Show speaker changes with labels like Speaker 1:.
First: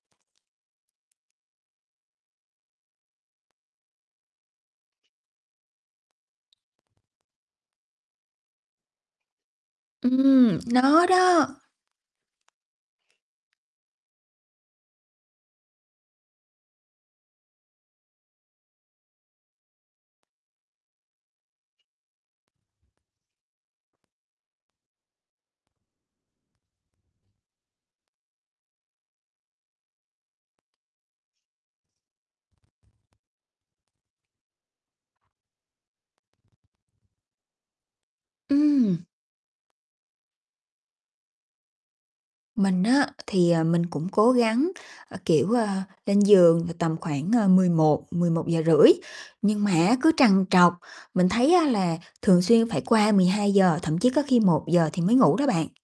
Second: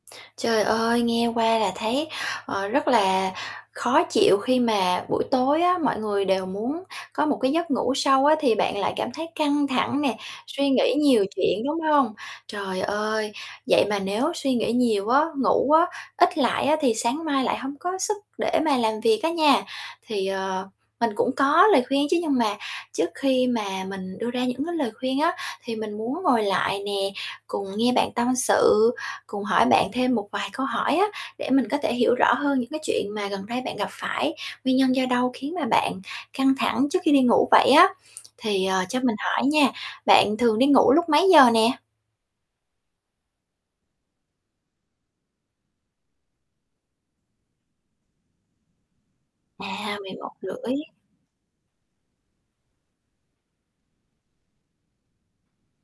Speaker 1: Trời ơi, nghe qua là thấy, ờ, rất là khó chịu khi mà buổi tối á, mọi người đều muốn có một cái giấc ngủ sâu á, thì bạn lại cảm thấy căng thẳng nè,
Speaker 2: Ừm,
Speaker 1: suy nghĩ
Speaker 2: nó
Speaker 1: nhiều
Speaker 2: đó.
Speaker 1: chuyện, đúng hông? Trời ơi, vậy mà nếu suy nghĩ nhiều á, ngủ á, ít lại á, thì sáng mai lại hông có sức để mà làm việc á nha. Thì, ờ, cũng có lời khuyên chứ, nhưng mà trước khi mà mình đưa ra những cái lời khuyên á, thì mình muốn ngồi lại nè, cùng nghe bạn tâm sự, cùng hỏi bạn thêm một vài câu hỏi á để mình có thể hiểu rõ hơn những cái chuyện mà gần đây bạn gặp phải, nguyên nhân do đâu khiến mà bạn căng thẳng trước khi đi ngủ vậy á. Thì, ờ,
Speaker 2: Ừm.
Speaker 1: cho mình hỏi nha, bạn thường đi ngủ lúc mấy giờ nè?
Speaker 2: Mình á, thì, ờ, mình cũng cố gắng, ơ, kiểu, ờ, lên giường là tầm khoảng, ờ, 11:00-11:30, nhưng mà á,
Speaker 1: À,
Speaker 2: cứ
Speaker 1: mười một
Speaker 2: trằn trọc,
Speaker 1: rưỡi.
Speaker 2: mình thấy á là thường xuyên phải qua 12:00, thậm chí có khi 1:00 thì mới ngủ đó bạn.